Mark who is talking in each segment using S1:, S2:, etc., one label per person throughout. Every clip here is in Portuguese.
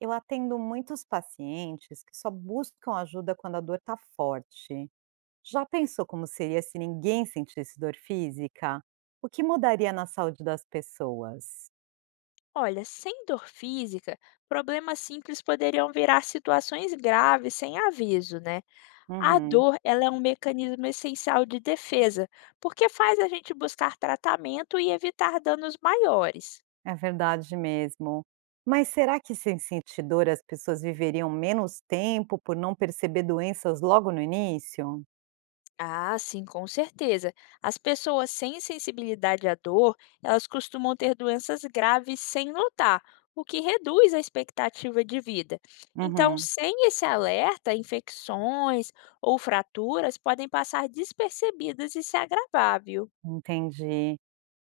S1: Eu atendo muitos pacientes que só buscam ajuda quando a dor está forte. Já pensou como seria se ninguém sentisse dor física? O que mudaria na saúde das pessoas?
S2: Olha, sem dor física, problemas simples poderiam virar situações graves sem aviso, né? A
S1: Uhum,
S2: dor, ela é um mecanismo essencial de defesa, porque faz a gente buscar tratamento e evitar danos maiores.
S1: é verdade mesmo. Mas será que sem sentir dor as pessoas viveriam menos tempo por não perceber doenças logo no início?
S2: Ah, sim, com certeza. As pessoas sem sensibilidade à dor, elas costumam ter doenças graves sem notar, o que reduz a expectativa de vida. Então,
S1: Uhum,
S2: sem esse alerta, infecções ou fraturas podem passar despercebidas e se agravar, viu?
S1: entendi.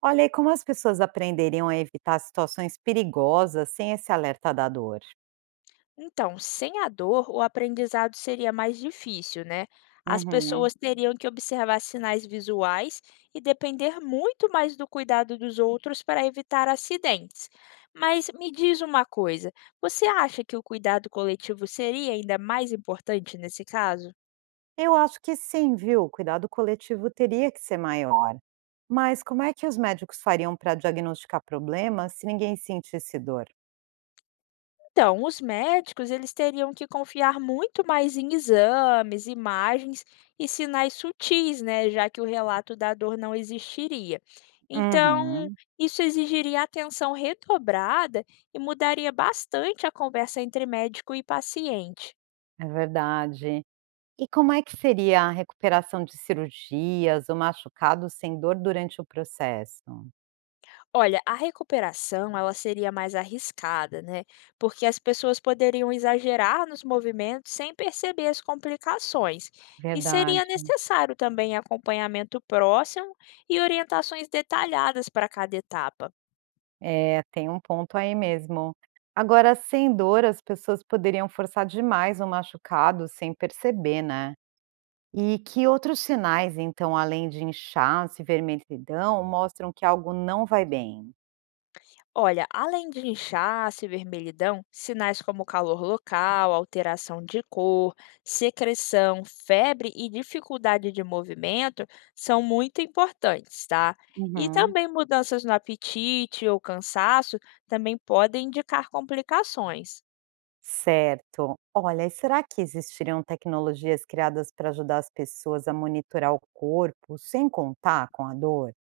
S1: Olha aí como as pessoas aprenderiam a evitar situações perigosas sem esse alerta da dor.
S2: Então, sem a dor, o aprendizado seria mais difícil, né? As
S1: Uhum.
S2: pessoas teriam que observar sinais visuais e depender muito mais do cuidado dos outros para evitar acidentes. Mas me diz uma coisa: você acha que o cuidado coletivo seria ainda mais importante nesse caso?
S1: Eu acho que sim, viu? O cuidado coletivo teria que ser maior. Mas como é que os médicos fariam para diagnosticar problemas se ninguém sentisse dor?
S2: Então, os médicos eles teriam que confiar muito mais em exames, imagens e sinais sutis, né, já que o relato da dor não existiria. Então,
S1: Uhum,
S2: isso exigiria atenção redobrada e mudaria bastante a conversa entre médico e paciente.
S1: é verdade. E como é que seria a recuperação de cirurgias ou machucados sem dor durante o processo?
S2: Olha, a recuperação ela seria mais arriscada, né? Porque as pessoas poderiam exagerar nos movimentos sem perceber as complicações. E
S1: Verdade.
S2: seria necessário também acompanhamento próximo e orientações detalhadas para cada etapa.
S1: É, tem um ponto aí mesmo. Agora, sem dor, as pessoas poderiam forçar demais o machucado sem perceber, né? E que outros sinais, então, além de inchaço e vermelhidão, mostram que algo não vai bem?
S2: Olha, além de inchaço e vermelhidão, sinais como calor local, alteração de cor, secreção, febre e dificuldade de movimento são muito importantes, tá? E
S1: Uhum.
S2: também mudanças no apetite ou cansaço também podem indicar complicações.
S1: Certo. Olha, e será que existiriam tecnologias criadas para ajudar as pessoas a monitorar o corpo sem contar com a dor?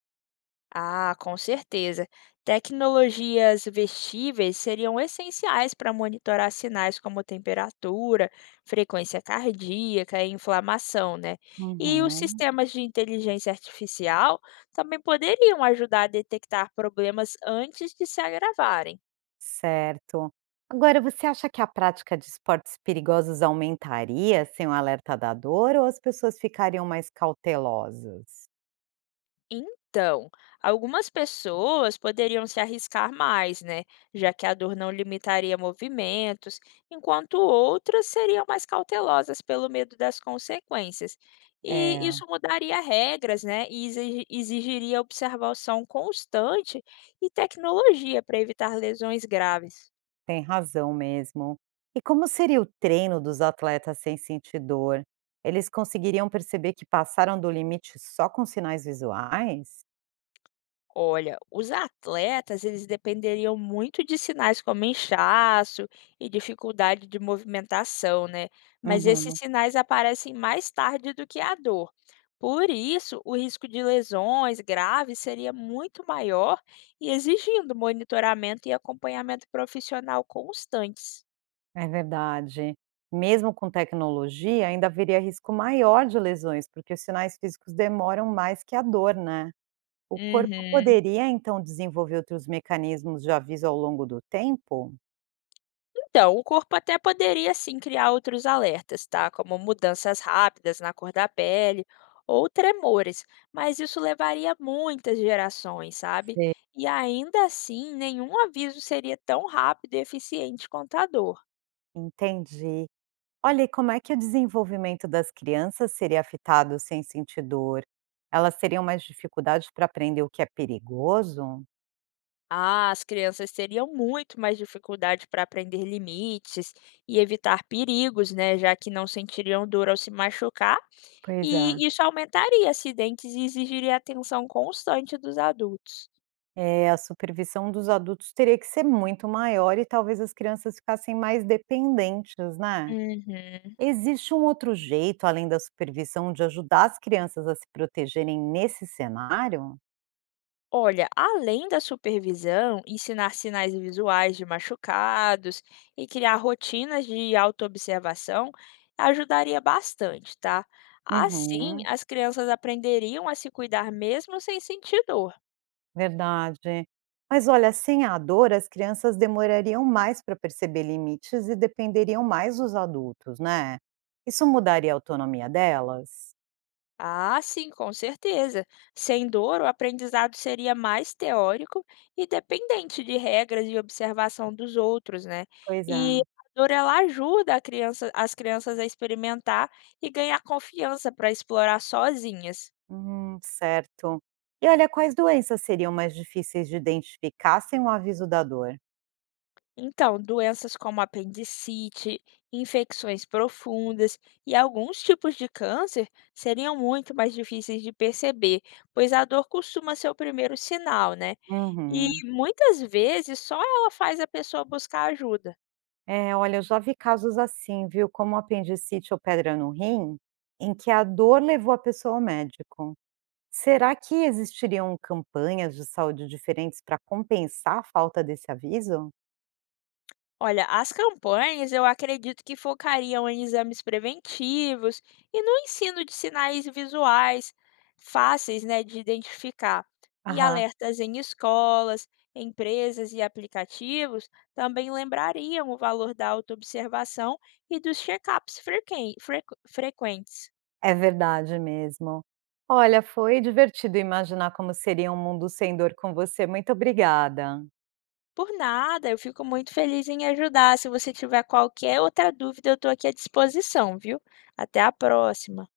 S2: Ah, com certeza. Tecnologias vestíveis seriam essenciais para monitorar sinais como temperatura, frequência cardíaca e inflamação, né? E os
S1: Uhum.
S2: sistemas de inteligência artificial também poderiam ajudar a detectar problemas antes de se agravarem.
S1: Certo. Agora, você acha que a prática de esportes perigosos aumentaria sem o alerta da dor ou as pessoas ficariam mais cautelosas?
S2: Então, algumas pessoas poderiam se arriscar mais, né? Já que a dor não limitaria movimentos, enquanto outras seriam mais cautelosas pelo medo das consequências. E
S1: É.
S2: isso mudaria regras, né? E exigiria observação constante e tecnologia para evitar lesões graves.
S1: Tem razão mesmo. E como seria o treino dos atletas sem sentir dor? Eles conseguiriam perceber que passaram do limite só com sinais visuais?
S2: Olha, os atletas, eles dependeriam muito de sinais como inchaço e dificuldade de movimentação, né? Mas esses
S1: Uhum,
S2: sinais aparecem mais tarde do que a dor. Por isso, o risco de lesões graves seria muito maior e exigindo monitoramento e acompanhamento profissional constantes.
S1: é verdade. Mesmo com tecnologia, ainda haveria risco maior de lesões, porque os sinais físicos demoram mais que a dor, né? O corpo
S2: Uhum.
S1: poderia então desenvolver outros mecanismos de aviso ao longo do tempo?
S2: Então, o corpo até poderia sim criar outros alertas, tá? Como mudanças rápidas na cor da pele ou tremores, mas isso levaria muitas gerações, sabe?
S1: Sei.
S2: E ainda assim, nenhum aviso seria tão rápido e eficiente quanto a dor.
S1: Entendi. Olha, e como é que o desenvolvimento das crianças seria afetado sem sentir dor? Elas teriam mais dificuldade para aprender o que é perigoso?
S2: Ah, as crianças teriam muito mais dificuldade para aprender limites e evitar perigos, né? Já que não sentiriam dor ao se machucar,
S1: Pois é.
S2: e isso aumentaria acidentes e exigiria atenção constante dos adultos.
S1: É, a supervisão dos adultos teria que ser muito maior e talvez as crianças ficassem mais dependentes, né?
S2: Uhum.
S1: Existe um outro jeito, além da supervisão, de ajudar as crianças a se protegerem nesse cenário?
S2: Olha, além da supervisão, ensinar sinais visuais de machucados e criar rotinas de autoobservação ajudaria bastante, tá? Assim,
S1: Uhum.
S2: as crianças aprenderiam a se cuidar mesmo sem sentir dor.
S1: Verdade. Mas olha, sem a dor, as crianças demorariam mais para perceber limites e dependeriam mais dos adultos, né? Isso mudaria a autonomia delas?
S2: Ah, sim, com certeza. Sem dor, o aprendizado seria mais teórico e dependente de regras e observação dos outros, né?
S1: Pois é.
S2: E a dor ela ajuda a as crianças a experimentar e ganhar confiança para explorar sozinhas.
S1: Certo. E olha, quais doenças seriam mais difíceis de identificar sem o aviso da dor?
S2: Então, doenças como apendicite, infecções profundas e alguns tipos de câncer seriam muito mais difíceis de perceber, pois a dor costuma ser o primeiro sinal, né? E
S1: Uhum.
S2: muitas vezes só ela faz a pessoa buscar ajuda.
S1: É, olha, eu já vi casos assim, viu? Como apendicite ou pedra no rim, em que a dor levou a pessoa ao médico. Será que existiriam campanhas de saúde diferentes para compensar a falta desse aviso?
S2: Olha, as campanhas eu acredito que focariam em exames preventivos e no ensino de sinais visuais fáceis, né, de identificar. E
S1: Aham,
S2: alertas em escolas, empresas e aplicativos também lembrariam o valor da autoobservação e dos check-ups frequentes.
S1: é verdade mesmo. Olha, foi divertido imaginar como seria um mundo sem dor com você. Muito obrigada.
S2: Por nada, eu fico muito feliz em ajudar. Se você tiver qualquer outra dúvida, eu estou aqui à disposição, viu? Até a próxima.